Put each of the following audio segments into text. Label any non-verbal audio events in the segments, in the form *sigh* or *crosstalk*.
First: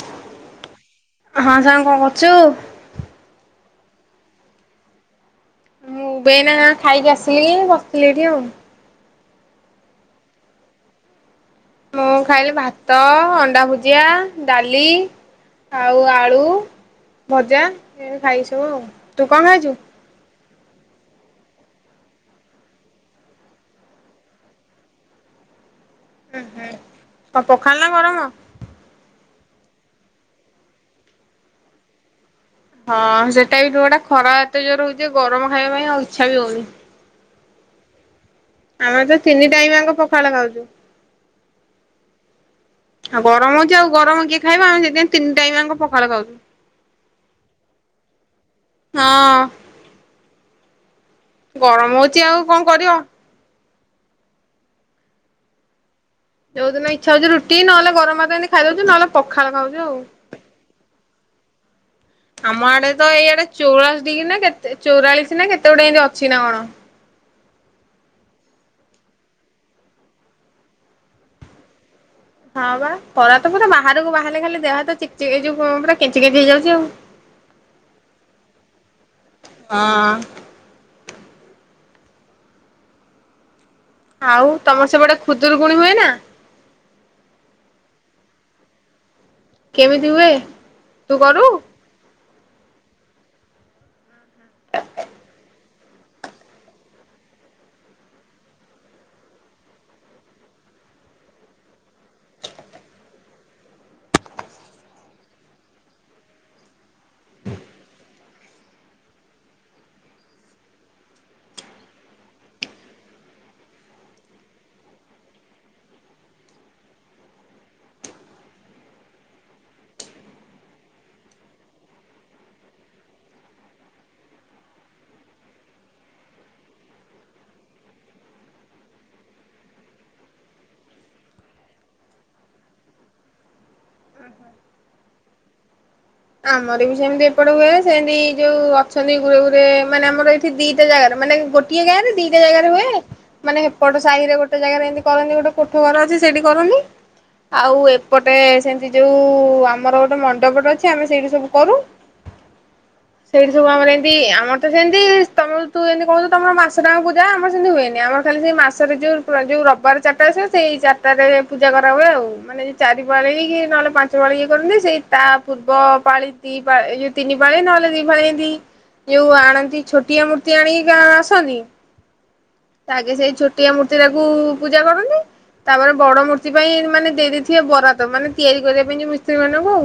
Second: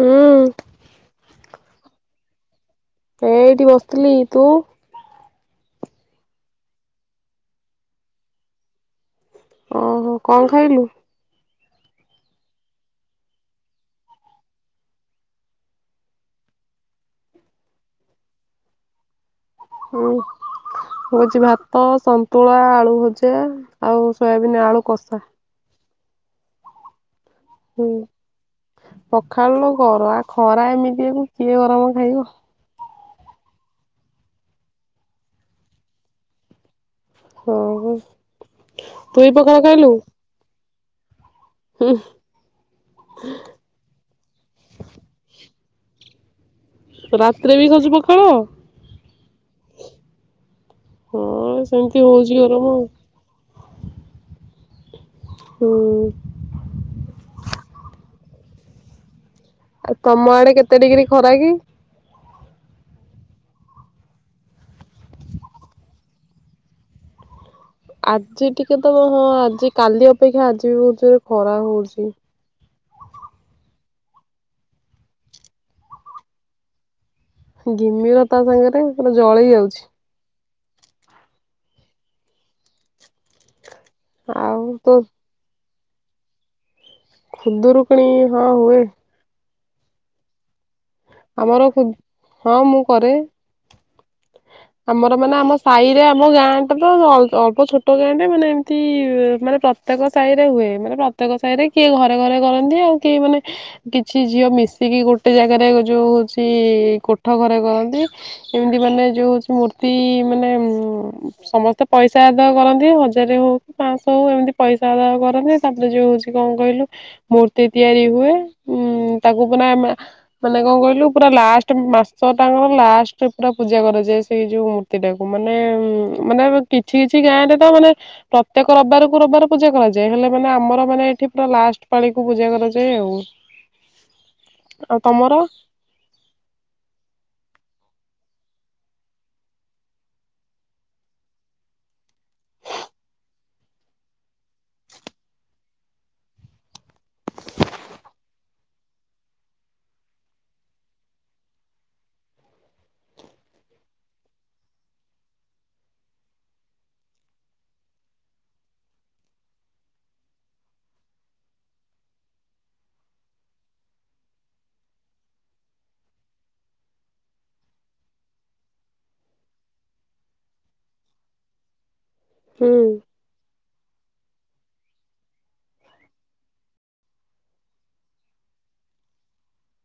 ହୁଁ ହଁ ସାଙ୍ଗ କଣ କରୁଛୁ? ହେ ଏଠି ବସିଥିଲି ତୁ? ମୁଁ ବେନା ଖାଇକି ଆସିଲି ବସିଥିଲି ଏଠି ଆଉ। ଓହୋ କଣ ଖାଇଲୁ? ମୁଁ ଖାଇଲି ଭାତ ଅଣ୍ଡା ଭୁଜିଆ ଡାଲି। ଆଉ ଆଳୁ ଭଜା ଏମିତି ଖାଇଲି ସବୁ ଆଉ ତୁ କଣ ଖାଇଛୁ? ହଁ ମୁ ହଉଛି ଭାତ ସନ୍ତୁଳା ଆଳୁ ଭଜା ଆଉ ସୋୟାବିନ୍ ଆଳୁ କଷା। ହୁଁ ହୁଁ କଣ ପଖାଳ ହୁଁ। ନା ଗରମ? ପଖାଳ ଗର ଆ ଖରା ଏମିତିକୁ କିଏ ଗରମ ଖାଇବ। ହଁ ସେଟା ବି ତୁ ଗୋଟେ ଖରା ଏତେ ଜୋର ହଉଛି ଗରମ ଖାଇବା ପାଇଁ ଆଉ ଇଚ୍ଛା ବି ହଉନି। ହଁ ଆମେ ତ ତୁ ବି ତିନି ପଖାଳ ଟାଇମ ଖାଇଲୁ ଆଙ୍କ ପଖାଳ ଖାଉଛୁ ଆଉ ଗରମ ଆଉ ଗରମ କିଏ ଖାଇବ ଆମେ ସେଥିପାଇ ତିନି ଟାଇମ ଆଙ୍କ ପଖାଳ ଖାଉଛୁ। ରାତିରେ ବି ଖାଉଛି ପଖାଳ? ହଁ ହଁ ଗରମ ସେମିତି ହଉଛି କଣ ଗରମ ଆଉ। କରିବ। ହୁ। ଯୋଉିଦିନ ଇଚ୍ଛା ହେଉଛି ରୁଟି ନହଲେ ଗରମ ଭାତ ଏମିତି ଖାଇ ଦଉଛି ନହେଲେ ପଖାଳ ଖାଉଛି। ଆଉ ତମ ଆଡେ କେତେ ଡିଗ୍ରୀ ଖରା କି? ଆମ ଆଡେ ତ ଏଇଆଡେ ଚଉରାଳିଶ ଡିଗ୍ରୀ ନା କେତେ ଚଉରାଳିଶ ନା କେତେ ଗୋଟେ ଏମତି ଅଛି ନା କଣ। ଆଜି ଟିକେ ତ ହଁ ଆଜି କାଲି ଅପେକ୍ଷା ଆଜି ବି ବହୁ ଜୋରରେ ଖରା ହଉଛି। ହଁ ବା ଖରା ତ ପୁରା ବାହାରୁକୁ ବାହାରିଲେ ଖାଲି ଦେହ ହାତ ଖାଲି କେଞ୍ଚିିକେଞ୍ଚି ହେଇଯାଉଛି ଆଉ। ହଁ *unintelligible* ଘିମିର ତା ସାଙ୍ଗରେ ପୁରା ଜଲୋଇ ଯାଉଛି। ହଁ। ଆଉ ତମ ସେ ପଟେ ଖୁଦୁୁରୁକୁଣିହୁଏ ନା? ଖୁଦୁରୁକୁଣି ହଁ ହୁଏ। କେମିତି ହୁଏ? ତୁ କରୁ? ଆମର ଖୁବ୍ ହଁ ମୁଁ କରେ। ହଁ ହଁ। ଆମର ମାନେ ଆମ ସାହି ରେ ଆମ ଗାଁ ଟ ତ ଅଳ୍ପ ଛୋଟ ଗାଁ ଟେତ ମାନେ ଏମିତି ମାନେ ପ୍ର ପ୍ରତ୍ୟେକ ସାହି ରେ ହୁଏ ମାନେ ପ୍ରତ୍ୟେକ ସାହି ରେ କିଏ ଘରେ ଘରେ କରନ୍ତି ଆଉ କିଏ ମାନେ କିଛି ଝିଅ ମିଶିକି ଗୋଟେ ଜାଗାରେ ଯୋଉ ଅଛି କୋଠ ଘରେ କରନ୍ତି। ଏମିତି ମାନେ ଯୋଉ ମୂର୍ତ୍ତି ମାନେ ସମସ୍ତେ ପଇସା ଆଦୟକରନ୍ତି ହଜାରେ ହଉ ପାଶହ ହଉ ଏମିତି ପଇସା ଆଦାୟ କରନ୍ତି ତାପରେ ଯଉ ସେ କଣ କହିଲୁ ମୂର୍ତ୍ତି ତିଆରି ହୁଏ ଉଁ ତାକୁ ମାନେ ଆମେ ମାନେ କଣ କହିଲୁ ପୁରା ଲାଷ୍ଟ ମାସ ଟାଙ୍କର ଲାଷ୍ଟ ପୁରା ପୂଜା କରାଯାଏ ସେଇ ଯୋଉ ମୂର୍ତ୍ତ। ଟାକୁ ମାନେ ମାନେ କିଛି କିଛି ଗାଁରେ ତ ମାନେ ପ୍ରତ୍ୟେକ ରବିବାର କୁରବିବାର ପୂଜା କରାଯାଏ ହେଲେ ମାନେ ଆମର ମାନେ ଏଠି ପୁରା ଲାଷ୍ଟ ପାଳିକୁପୂଜା କରାଯାଏ ଆଉ। ଆଉ ତମର? ଆମର ବି ସେମିତି ଏପଟେ ହୁଏ ସେମିତି ଯୋଉ ଅଛନ୍ତି ଗୁରେ ଗୁରେମାନେ ଆମର ଏଇଠି ଦିଟା ଜାଗାରେ ମାନେ ଗୋଟେ। ଗୋଟିଏ ଗାଁ ରେଦିଟା ଦିଟା ଜାଗାରେ ହୁଏ। ମାନେ ହେପଟ ସାହି ରେ ଗୋଟେ ଜାଗାରେ ଏମିତି କରନ୍ତି ଗୋଟେ କୋଠ ଘର ଅଛି ସେଇଠି କରନ୍ତି। ଆଉ ଏପଟେ ସେମିତି ଯୋଉ ଆମର ଗୋଟେ ମଣ୍ଡପ ଟେ ଅଛି। ଆମେ ସେଇଠି ସବୁ କରୁ। ସେଇଠି ସବୁ ଆମର ଏମତି ଆମ ତ ସେମି ତମର ତୁ ଏମିତି କହୁଛୁ ତମର ମାସ ଟାଙ୍କ ପୂଜା ଆମର ସେମିତି ହୁଏନି ଆମର ଖାଲି ସେ ମାସରେ ଯୋଉ ଯୋଉ ରବିବାର ଚାରିଟା ଆସିବ ସେଇ ଚାରିଟାରେ ପୂଜା କରା ହଏ ଆଉ। ମାନେ ଚାରିପାଳି କି ନହେଲେ ପାଞ୍ଚ ଇଏ କରନ୍ତି ସେଇ ତା ପୂର୍ବ ପାଳି ଦି ପାଳି ତିନି ପାଳି ନହେଲେ ଦି ପାଳି ଏମିତି ଯୋଉ ଆଣନ୍ତି ଛୋଟିଆ ମୂର୍ତ୍ତି ଆଣିକି ଆସନ୍ତିି ହୁଁ ତାଆଗେ ସେଇ ଛୋ ଛୋଟିଆ ମୂର୍ତ୍ତି ଟାକୁ ପୂଜା କରନ୍ତି। ତାପରେ ବଡ ମୂର୍ତ୍ତି ପାଇଁ ମାନେ ଦେଇଦେଇଥିବେ ବରାଦ ମାନେ ତିଆରି କରିବା ପାଇଁ ଯୋ ମିସ୍ତ୍ରୀ ମାନଙ୍କୁ।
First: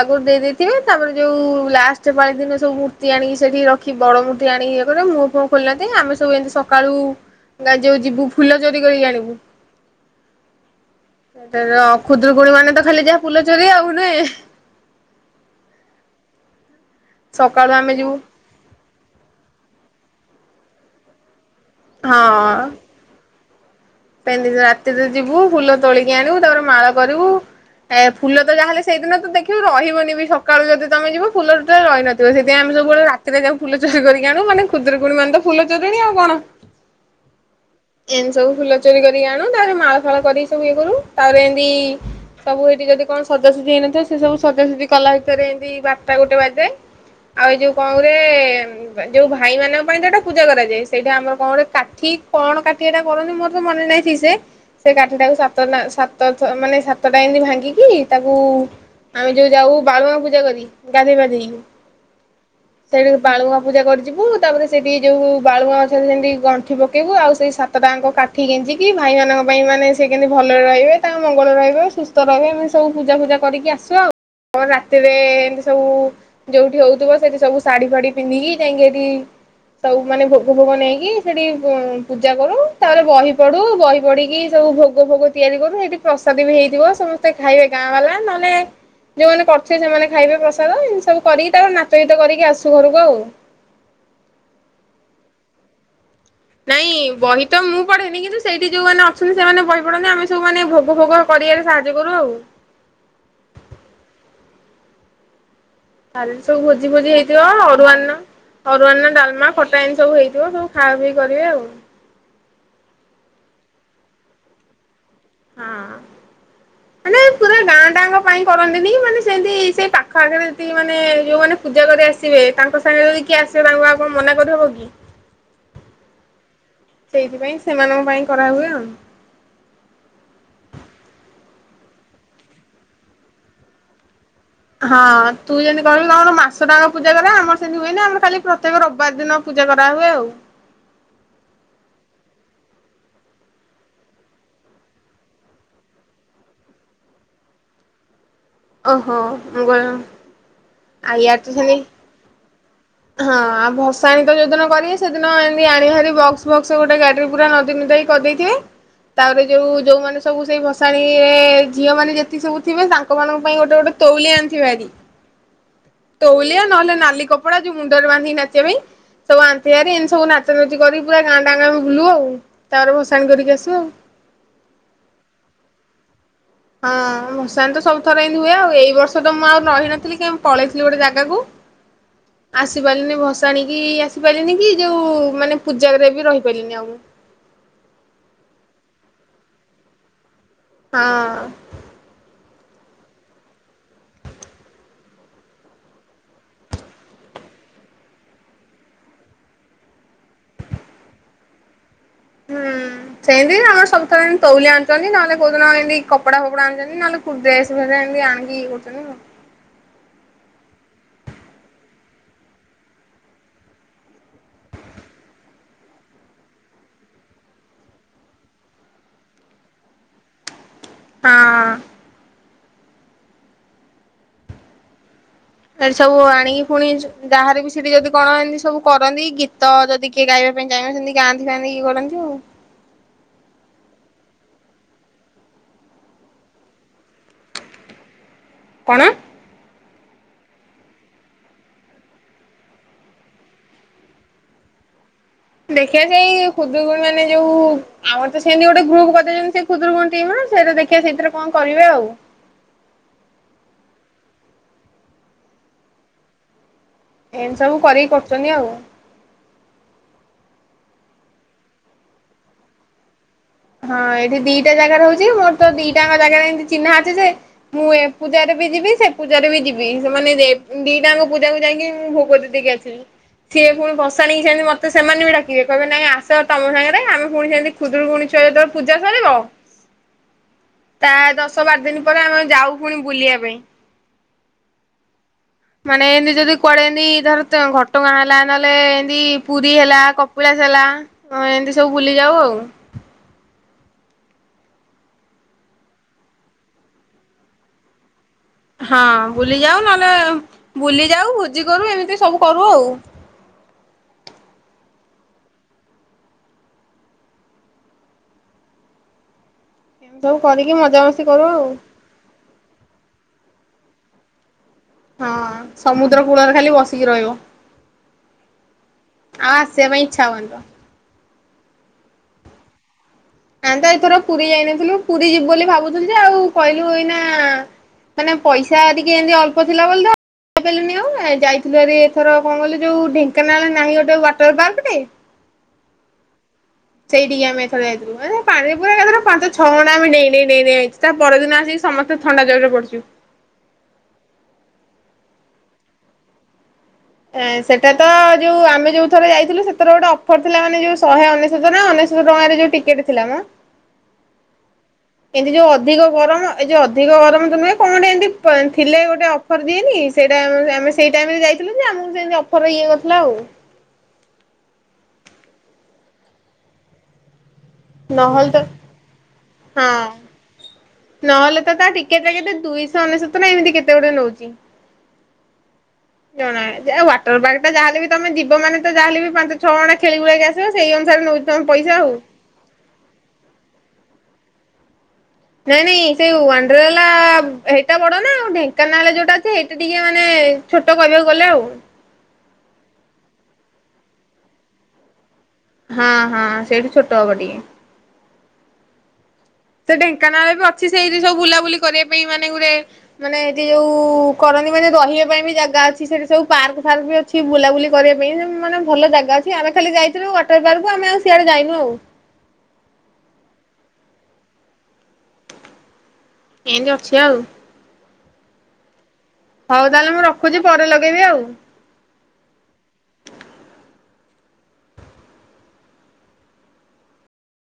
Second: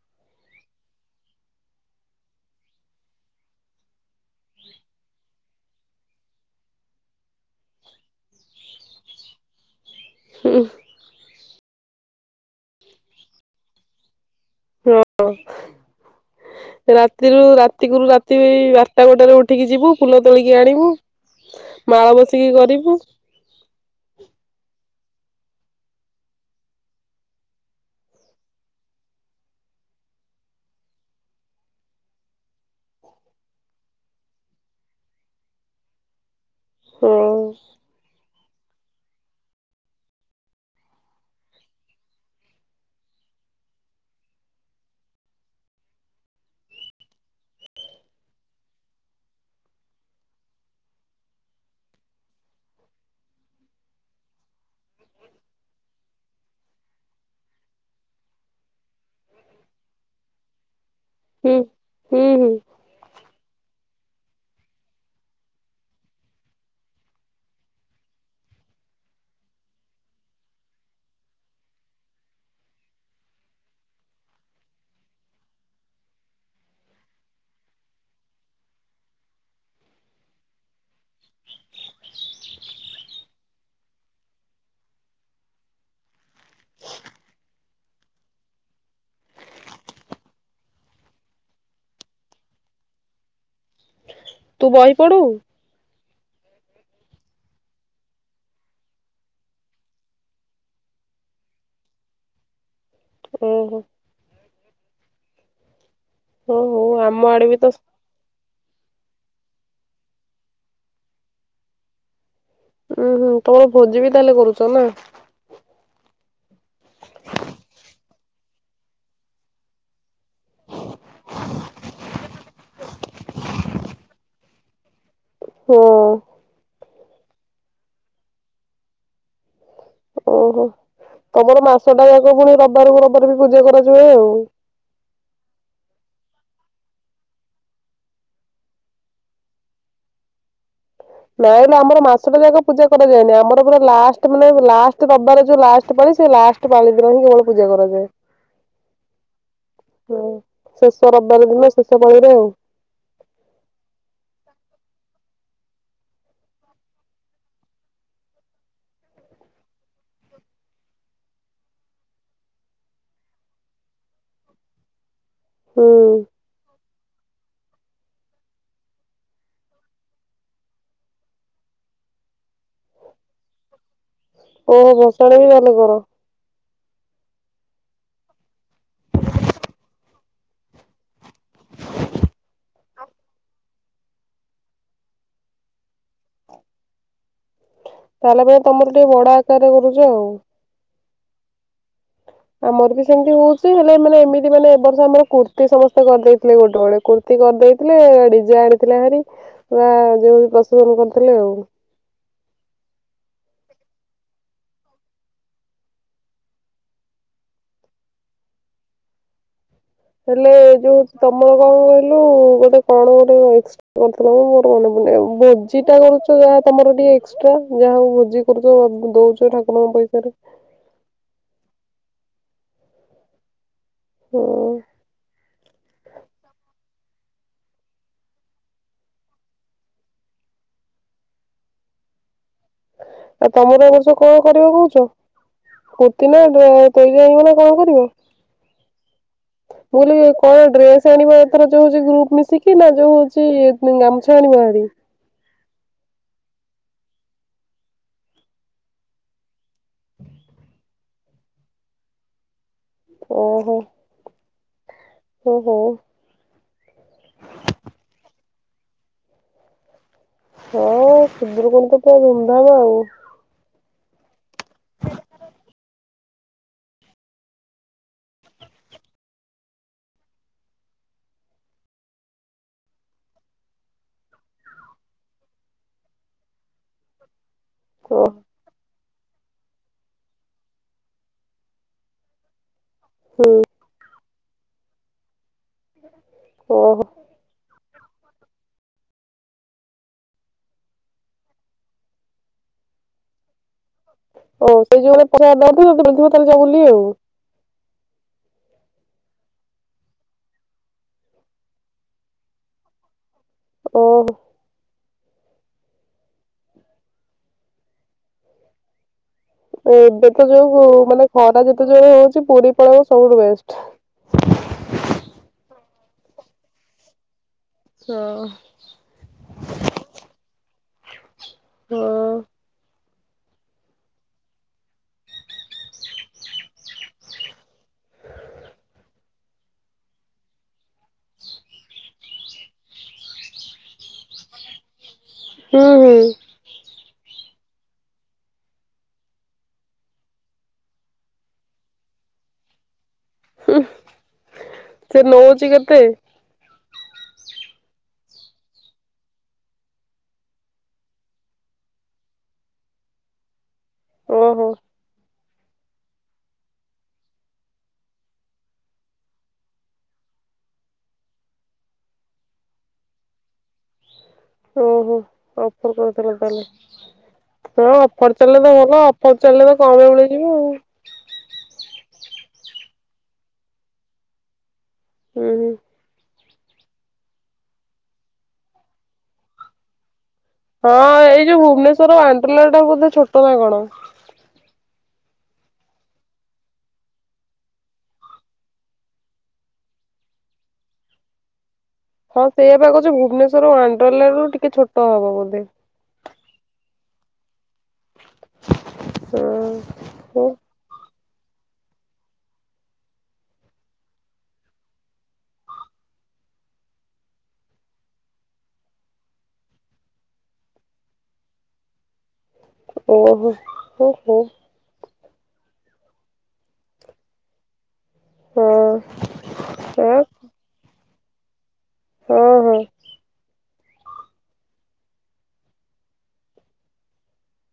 ଆଗରୁ ଦେଇେଇଥିବେ ତାପରେ ଯୋଉ ଲାଷ୍ଟ ପାଳି ଦିନ ସବୁ ମୂର୍ତ୍ତି ଆଣିକି ସେଠି ରଖି ବଡ ମୂର୍ତ୍ତି ଆଣି ଇଏ କରେ ମୂ କଣ ଖୋଲନାହାନ୍ତି ଆମେ ସବୁ ଏମତି ସକାଳୁ ଗାଏ ଯିବୁ ଯିବୁ ଫୁଲ ଚୋରି କରିକି ଆଣିବୁ। ହୁଁ। ତାର ଖୁଦୁରୁକୁଣିମାନେ ତ ଖାଲି ଯାହା ଫୁଲ ଚୋରି ଆଉ ନୁଇଁ ହଁ ରାତିରୁ ସକାଳୁ ଆମେ ରାତିକୁରୁ ଯିବୁ ରାତି ବା ବାରଟାଗୋଟରେ ଉଠିକି ଯିବୁ ଫୁଲ ତୋଳିକି ଆଣିବୁ ମାଳ ବସିକି ହଁ। କରିବୁ ରାତିରେ ଯିବୁ ଫୁଲ ତୋଳିକି ଆଣିବୁ ତାପରେ ମାଳା କରିବୁ। ଏ ଫୁଲ ତ ଯାହାେଲେ ସେଇଦିନ ତ ଦେଖିବୁ ରହିବନି ବି ସକାଳୁ ଯଦି ତମେ ଯିବ ଫୁଲୁ ଟେ ରହିନଥିବ ସେଥିପାଇଁଆମସବୁବେଳେ ରାତିରେ ଯଉଫୁଲ ଚୋରି କରିକି ଆଣୁ ଖୁବୁରୁକ୍ମଣୀମାନେଫୁଲ ଚୋରିୀଣି ଆଉ କଣ ହଁ ଏନ୍ ସବୁ ଫୁଲ ଚୋରି କରିକି ଆଣୁ ତାରେ ମାଳ ଫାଳ କରିକି ସବୁ ଇଏ କରୁ ତାପରେ ଏମତି ସବୁ ଏଇଠି ଯଦି କଣ ସଜା ସୁଜି ହେଇନଥିବ ସେ ସବୁ ସଜାସୁଜିକଲା ଭିତରେ ଏମିତି ବାରଟାଗୋଟେ ବାଜିଯାଏ। ଆଉ ଏଇ ଯୋଉ କଣଗୁରେ ଯୋଉ ଭାଇ ମାନଙ୍କ ପାଇଁ ଏଟାପୂଜା କରାଯାଏ ସେଇଟା ଆମର କଣକାଠି କଣ କାଠି ଏଟା କରନ୍ତି ମୋତେ ମୁଁ ମନେ ନାଇ ଥି ସେ ସେ କାଠିଟାକୁ ସାତନା ସାତଥ ମାନେ ସାତଟା ଏମିତି ଭାଙ୍ଗିକି ତାକୁ। ଆମେ ଯୋଉ ଯାଉ ବାଳୁଙ୍ଗା ପୂଜା କରି ଗାଧୋଇ ହୁଁ ପାଧେଇକି। ହୁଁ ହୁଁ ସେଇଠି ବାଳୁଗାଁ ପୂଜା କରିଯିବୁ ତାପରେ ସେଇଠି ଯୋଉ ବାଳୁଗାଁ ଗଛରେ ସେମିତି ଗଣ୍ଠି ପକେଇବୁ ଆଉ ସେଇ ସା ସାତଟାଯାଙ୍କ କଠ୍ କାଠି ଗେଞ୍ଜିକି ଭାଇମାନଙ୍କ ପାଇଁ ମାନେ ସେ କେମିତି ଭଲରେ ରହିବେ ତାଙ୍କ ମଙ୍ଗଳ ରହିବେ ସୁସ୍ଥ ରହିବେ ଆମେ ସବୁ ପୂଜା ଫୂଜା କରିକ ଆସୁ। ଶୁ ଆଉ ରାତିରେ ଏମିତି ସବୁ। ଯୋଉଠି ହୋଉଥୁବ ସେଠି ସବୁ ଶାଢୀ ଫାଢୀ ପିନ୍ଧିକି ଯାଇକି ହେଟି। ସବୁ ମାନେ ଭୋଗ ଫୋଗ ନେଇକି ସେଠି ପୂଜା କରୁ ତାପରେ। ବହି ପଢୁ ବହି ପଢିକି ସବୁ ଭୋଗ ଫୋଗ ତିଆରି କରୁ ସେଠି ପ୍ରସାଦ ବି ହେଇଥିବ ସମସ୍ତେ। କେତେ ଖାଇବେ ଗାଁ ବାଲା ନ ହେଲେ। ଯୋଉମାନେ କରୁଥିବେ ସେମାନେ ଖାଇବେ ପ୍ରସାଦ ଏମତି ସବୁ କରିକି ତା ପରେ ନାଚ ଗୀତ କରିକି ଆସୁ ଘରକୁ ଆଉ। ତୁ ବହି ପଢୁ? ନାଇଁ ବହି ତ ମୁଁ ପଢେନି କିନ୍ତୁ ସେଇଠି ଯୋଉମାନେ ଅଛନ୍ତି ସେମାନେ ବହି ପଢନ୍ତି ଆମେ ସବୁମାନେ ଭୋଗ ଫୋଗ କରିବାରେ ସାହାର୍ଯ୍ୟ କରୁ ଆଉ। ଉଁ ହୁଁ। କାଲି ସବୁ ହଁ ହଉ ଭୋଜି ଫୋଜି ଆମ ହେଇଥିବ ଆଡେ ବି ତ ଅରୁଆର୍ଣ୍ଣ। ଅରୁଆର୍ଣ୍ଣ ଡାଲମା ଖଟା ଏମିତି ସବୁ ହେଇଥିବ ସବୁ ଖାଆ ପିଇ କରିବେ ଆଉ। ଉୁଁ ହୁଁ ତମର ଭୋଜି ବି ତା ହେଲେ କରୁଚ ନା। ହଁ ମାନେ ପୁରା। ପୁରା ଗାଁ ଟାଙ୍କ ପାଇଁ କରନ୍ତିନେହିଁ ମାନେ ସେମିତି ସେଇ ପାଖ ଆଖରେ ଯେତିକି ମାନେ ଯୋଉ ମାନେ। ପୂଜା କରି ଆସିବେ ତାଙ୍କ ସାଙ୍ଗରେ ଯଦି କିଏ ଆସିବେ ତାଙ୍କୁ ଆଉ କଣ ମନା କରିହବ କି। ହୁଁ। ସେଇଥିପାଇଁ ସେମାନଙ୍କ ପାଇଁ କରାହୁଏ ଆଉ। ଓହୋ ତମର ମାସଟା ଯାକ ପୁଣି ରବାରକୁ ରବିବାରେ ବି ପୂଜା କରାଯାଏ ଆଉ। ହଁ ତୁ ଯେମିତି କହିଲୁ ତମର ମାସଟାଆଙ୍କ ପୂଜା କରାଯାଏ ଆମର ସେମିତି ହୁଏନା ଆମର ଖାଲି ପ୍ରତ୍ୟେକ ରବିବାର ଦିନ। ପୂଜା କରାହୁଏ ଆଉ। ନାଇଁ ନାଇଁ ଆମର ମାସଟା ଯାକ ପୂଜା କରାଯାଏନି ଆମର ପୁରା ଲାଷ୍ଟେ ମାନେ ଲାଷ୍ଟେ ରବବାରେ ଯୋଉ ଲାଷ୍ଟେ ପାଳି ସେ ଲାଷ୍ଟ୍। ତ ପାଳି ଦିନ ହିଁ କେବଳ ପୂଜା କରାଯାଏ। ଓହୋ। କହିଲି ଉଁ ଆ ଶେଷ ୟାର ତ ରବିବାର ଦିନ ସେମିତି ଶେଷ ପାଳିରେ ଆଉ। ହଁ ଆଉ ଭସାଣୀ ତ ଯୋଉଦିନ କରିବେ ସେଦିନ ଏମିତି ଆଣିବେ ଧରିକି ବକ୍ସ୍ ଫକ୍ସ୍ ଗୋଟେ ଗାଡିରେ ପୁରା ନଦୀ ନୁଦା କି। କରିଦେଇ ଥିବେ। ତାପରେ ଯୋଉ ଯୋଉମାନେ ସବୁ ସେଇ ଭସାଣି ରେ ଝିଅ ମାନେ ଯେତିକି ସବୁ ଥିବେ ତାଙ୍କ ମାନଙ୍କ ପାଇଁ ଗୋଟେ ଗୋଟେ ତୈଲିଆ ଆଣିଥିବେ ବାହାରି। ହୁଁ। ତୈଲିଆ ନହେଲେ ନାଲି କପଡା ଯୋଉ ମୁଣ୍ଡରେ ବାନ୍ଧିକି ନାଚିବା ପାଇଁ। ସବୁ ଆଣିଥିବେ ଭାରି ଏମିତି ସବୁ ନାଚ ଫାଚ କରି ପୁରା ଗାଁ ଟା ବୁଲୁ ଆଉ ତାପରେ ଭସାଣି କରିକି ଆସୁ ଆଉ। ଓୋହ ଭସାଣି ବି ଭଲ କର। ହଁ ଭସାଣି ତ ସବୁ ଥର ଏମିତି ହୁଏ ଆଉ ଏଇ ବର୍ଷ ତ ମୁଁ ଆଉ ରହିନଥିଲି କେ ପଳେଇଥିଲି ଗୋଟେ ଜାଗାକୁ। *unintelligible* ଆସିପାଇଲିନି ଭସାଣିକି ଆସିପାଇଲିନି କି ଯୋଉ ମାନେ ପୂଜାରେ ବି ରହିପାଇଲିନି ଆଉ। ତାହେଲେ ଏବେ ତମର ଟିକେ ବଡ ଆକାରରେ କରୁଚ ଆଉ। ହଁ। ଆମର ବି ସେମିତି ହଉଛି ହେଲେ ମାନେ ଏମିତି ମାନେ ଏ ବର୍ଷ ଆମର କୁର୍ତ୍ତି ସମସ୍ତେ କରି ଦେଇଥିଲେ ଗୋଟେ ଗୋଟେ କୁର୍। କୁର୍ତ୍ତି କରି ଦେଇଥିଲେ ଡିଜେ ଆଣିଥିଲେ ଭାରି ବା ଯୋଉ ପ୍ରଶେସନ୍ କରୁଥୁଲେ ଆଉ। ହୁଁ ସେମିତି ଆମର ସବୁଥର ତୈଉଲିଆ ଆଣିୁଚନ୍ତି ନହେଲେ କୋଉଦିନ ଏମିତି କପଡା ଫପଡା ଆଣିୁଚନ୍ତି ନହେଲେ। ଡେସ୍ ଫେସ୍ ଏନ୍ତି ଆଣିକିି ଇଏ କରୁଚନ୍ତି। ହେଲେ ଯୋଉ ତମର କଁ କହିଲୁ ଗୋଟେ କଣ ଗୋଟେ ଏକ୍ସ ଅଥୁଲା ମ ମୋର ମନେ ପଡୁନି ଆଉ ଭୋଜିଟା କରୁଚ ଯାହା ତମର ଟିକେ ଏକ୍ସଟ୍ରା ଯାହା ହଉ ଭୋଜି କରୁଚ ଆ ଦୋଉଚ ଠାକୁରଙ୍କ ପଇସାରେ। ହଁ। ହୁଁ। ଆରେ ସବୁ ଆଣିକି ଫୁଣି ଯୁ ଯାହାର ବି ସେଠି ଯଦି କଣ ଏନ୍ତି ସବୁ କରନ୍ତି ଗୀତ ଯଦି କିଏ ଗାଇବା ପାଇଁ ଚାହିଁବେ ସେମତି ଗାଆନ୍ତି ଫାଆନ୍ତି ଇଏ କରନ୍ତି ଆଉ। ଆଉ ତମର ଏ ବର୍ଷ କଣ କରିବ କହୁଚ? ଫୁର୍ତି ନାଁ ଡ୍ରେ ତୋଇ ଯାଇବ ନା କଣ କରିବ? କଣ? ମୁଁ ଅଲି କଣ ଡ୍ରେସ ଆଣିବ ଏଥର ଯୋଉ ହଉଚି ଗ୍ରୁପ ମିଶିକି ନାଁ ଯୋଉ ହଉଚି ଗାମୁଛା ଆଣିବ ହାରି? ଦେଖିବା ସେଇ ଖୁଦୁରୁକୁଣୀ ମାନେ ଯୋଉ ଆମର ତ ସେନ୍ତି ଗୋଟେ ଗ୍ରୁପ କରଦେଇଚନ୍ତି ସେ ଖୁଦୁରୁକୁଣୀ ଟିମ୍ ରେ ସେଇଟା ଦେଖିଆ ସେଇଥିରେ କଁ କରିବେ ଆଉ। ଓହୋ। ଓହୋ। ଏନ୍ତି ସବୁ କରି କରୁଚନ୍ତି ଆଉ। ହଁ ଖୁଦୁରୁକୁଣୀ ତ ପୁରା ଧୁମଧାମ ଆଉ। ହଁ ଏଠି ଦିଟା ଜାଗା ରହୁଚି ମୋର ତ ଦିଟା ଆଙ୍କ ଜାଗାରେ ଏନ୍ତି ଚିହ୍ନା ଅଛି ଯେ ମୁଁ ଏ ପୂଜାରେ ବି ଯିବି ସେ ପୂଜାରେ ବି ଯିବି ସେମାନେ ଦେ ଦିଟା ଆଙ୍କ ପୂଜାକୁ ଯାଇକି ମୁଁ ଭୋଗ ଦେ ଦେଇକି ଆସିବି। ସିଏ ଫୁଣି ଭସାଣି କି ସେମିତି ମତେ ସେମାନେ ବି ଡାକିବେ କହିବେ ନାଇଁ ଆସ ତମ ସାଙ୍ଗରେ ଆମେ ଫୁଣି ସେମିତି ଓ ଖୁଦୁରୁୁକୁଣୀ ପୂଜା ସରିବ ତା ଦଶ ବାର ଦିନ ପରେ ଆମେ ଯାଉ ପୁଣି ବୁଲିବା ହୁଁ ପାଇଁ। ମାନେ ଏନ୍ତି ଯଦି କୁଆଡ଼େ ଏନ୍ତି ଓହୋ ଧର ତ ଘ ଟଗାଁ ହେଲା ନହେଲେ ଏନ୍ତି ପୁରୀ ହେଲା କପିଳାସ ହେଲା ଅ ଏନ୍ତି ସବୁ ବୁଲି ଯାଉ ଆଉ। ଓ ସେଇ ଯୁଗରେ ପଇସା ଦଉଥୁଲୁ *unintelligible* କାଲି ଯା ବୁଲି ଆଉ। ହଁ ବୁଲି ଯାଉ ନହେଲେ ବୁଲି ଯାଉ ଭୋଜି କରୁ ଏମିତି ସବୁ କରୁ ଆଉ। ଓହୋ। ଏମିତି ଏବେ ସବୁ ତ କରିକି ଯୋଉ ମଜାମସ୍ତି ମାନେ କରୁ ଖରା ଆଉ। ଯେତେ ଜୋରେ ହଉଚି ପୁରୀ ପଲେଇବ ସବୁଠୁ ବେଷ୍ଟ। ହଁ ସମୁଦ୍ର କୂଳରେ ଖାଲି ବସିକି ରହିବ। ହଁ। ଆଉ ଆସିବା ପାଇଁ ଇଚ୍ଛା ହବନି ତ। ହଁ ଆନ୍ତ ଏଇଥର ପୁରୀ ଯାଇନଥିଲୁ ପୁରୀ ଯିବୁ ବୋଲି ଭାବୁଥୁଲୁ ଯେ ଆଉ କଇଲୁ ଏଇନା ମାନେ ପଇସା ଟିକେ ଏନ୍ତି ଅଳ୍ପ ଥିଲା ବୋଲି ତ ଅପେଲିନି ଆଉ ଏ ଯାଇଥିଲୁ ହାରି ଏଥର କଁ କଇଲୁ ଯୋଉ ଢେଙ୍କାନାଳ ନାହିଁ ଗୋଟେ ୱାଟର ପାର୍କଟେ? ହୁଁ ହୁଁ। ସେଇଠିକି ଆମେ ଏଥର ଯାଇଥିଲୁ ଆଁ ତା ପାଣିରେ ପୁରା ଏକାଥରେ ପାଞ୍ଚ ଛଅ ଘଣ୍ଟା ଆମେ ଡେଇଁ ଡେଇଁ ଡେଇଁ ଡେଇଁ ଆଇଚୁ ତା ପରଦିନ ଆସି ସମସ୍ତେ ଥଣ୍ଡା ଜରରେ ପଡିଚୁ। ହୁଁ ସେ ନଉଚି କେତେ? ଏଁ ସେଟା ତ ଯୋଉ ଆମେ ଯୋଉ ଥର ଯାଇଥିଲୁ ସେଥର ଗୋଟେ ଅଫର ଥିଲା ମାନେ ଯୋଉ ଶହେ ଅନେଶୋତ ନା ଅନେଶୋତ ଟଙ୍କାରେ ଯୋଉ ଟିକେଟ ଥିଲା ମ। ଓହୋ ଏନ୍ତି ଯୋଉ ଅଧିକ ଗରମ ଏ ଯୋଉ ଅଧିକ ଗରମ ତ ନୁହେଁ କଁ ଗଟେ ଏନ୍ତି ପ ଥିଲେ ଗୋଟେ ଅ ଫର୍ ଦିଏନି ସେଇଟା ଆମେ ସେଇ ଟାଇମରେ ଯାଇଥିଲୁ ଯେ ଆମୁକୁ ସେନ୍ତି ଅଫର ଇଏ ଅଥିଲା ଆଉ। ଓହୋ ଅଫର କରଥିଲ ତାହଲେ ହଁ ଅଫର ଥିଲେ ତ ଭଲ ଅ ଫେରେ ଚାଲିଲେ କମରେ ମିଳିଯିବ ଆଉ। ନହେଲେତ ତାଟିକେଟଟା କେତେ ଦୁଇଶହ ଅନେଶତ ଏମିତି କେତ ଗୋଟେ ନଉଚି। ହୁଁ ହୁ। ଜଣାନାହିଁ ଯାହଉ ୱାଟର ପାର୍କଟା ଯାହାେଲେବି ତମେ ଯିବ ମାନେତ ଯାହାଲେବି ପାଞ୍ଚ ଛଅଘଣ୍ଟା ଖେଳି ଖୁଳାକି ଆସିବ ସେଇ ଅନୁସାରେ ନଉଚି ତମ ପଇସା ଆଉ। ପୋଲଟା ବୋଧେ ଛୋଟନା କଣ? ନାଇଁ ନାଇଁ ସେଇ ୱାଣ୍ଡରେଲା ହେଟା ବଡ଼ନା ଆଉ ଢେଙ୍କାନାଳ ଯୋଉଟା ଅଛି ହେଇଟା ଟିକେ ମାନେ ଛୋଟ କହିବାକୁ ଗଲେ ଆଉ। ହଁ ସେଇପା କଉଚି ଭୁବନେଶ୍ଵର ୱଣ୍ଡର୍ଲରୁ ଟିକେ ଛୋଟ ହବ ବୋଧେ। ହଁ ହଁ ସେଇଠି ଛୋଟ ହବ ଟିକେ। ହଁ। ତ ଓ ଢେଙ୍କାନାଳବି ଅଛି ସେଇରେ ସବୁ ବୁଲାବୁଲି କରିବା ପାଇଁ ମାନେ ଗୋଟେ ମାନେ ଏଠି ଯୋଉ କରନ୍ତି ମାନେ ରହିବା ପାଇଁବି ଜାଗା ଅଛି ସେଠି ସବୁ ପାର୍କ ଫାର୍କବି ଅ କିଛି ବୁଲାବୁଲି କରିବା ପାଇଁ ମାନେ ଭଲ ଜାଗା ଅଛି ଆମେ ଖାଲି ଯାଇଥିଲୁ ୱାଟର ପାର୍କକୁ ଆଉ ସିଆଡ଼େ ଯାଇନୁ ଆଉ। ଓହୋ ହୋ ହୋ। ଏମିତି ଅଛି ଆଉ। ହୁଁ। ହଉ ତାହେଲେ ମୁଁ ରଖୁଚି ପରେ ଲଗେଇବି ଆଉ। ହଁ ହଁ।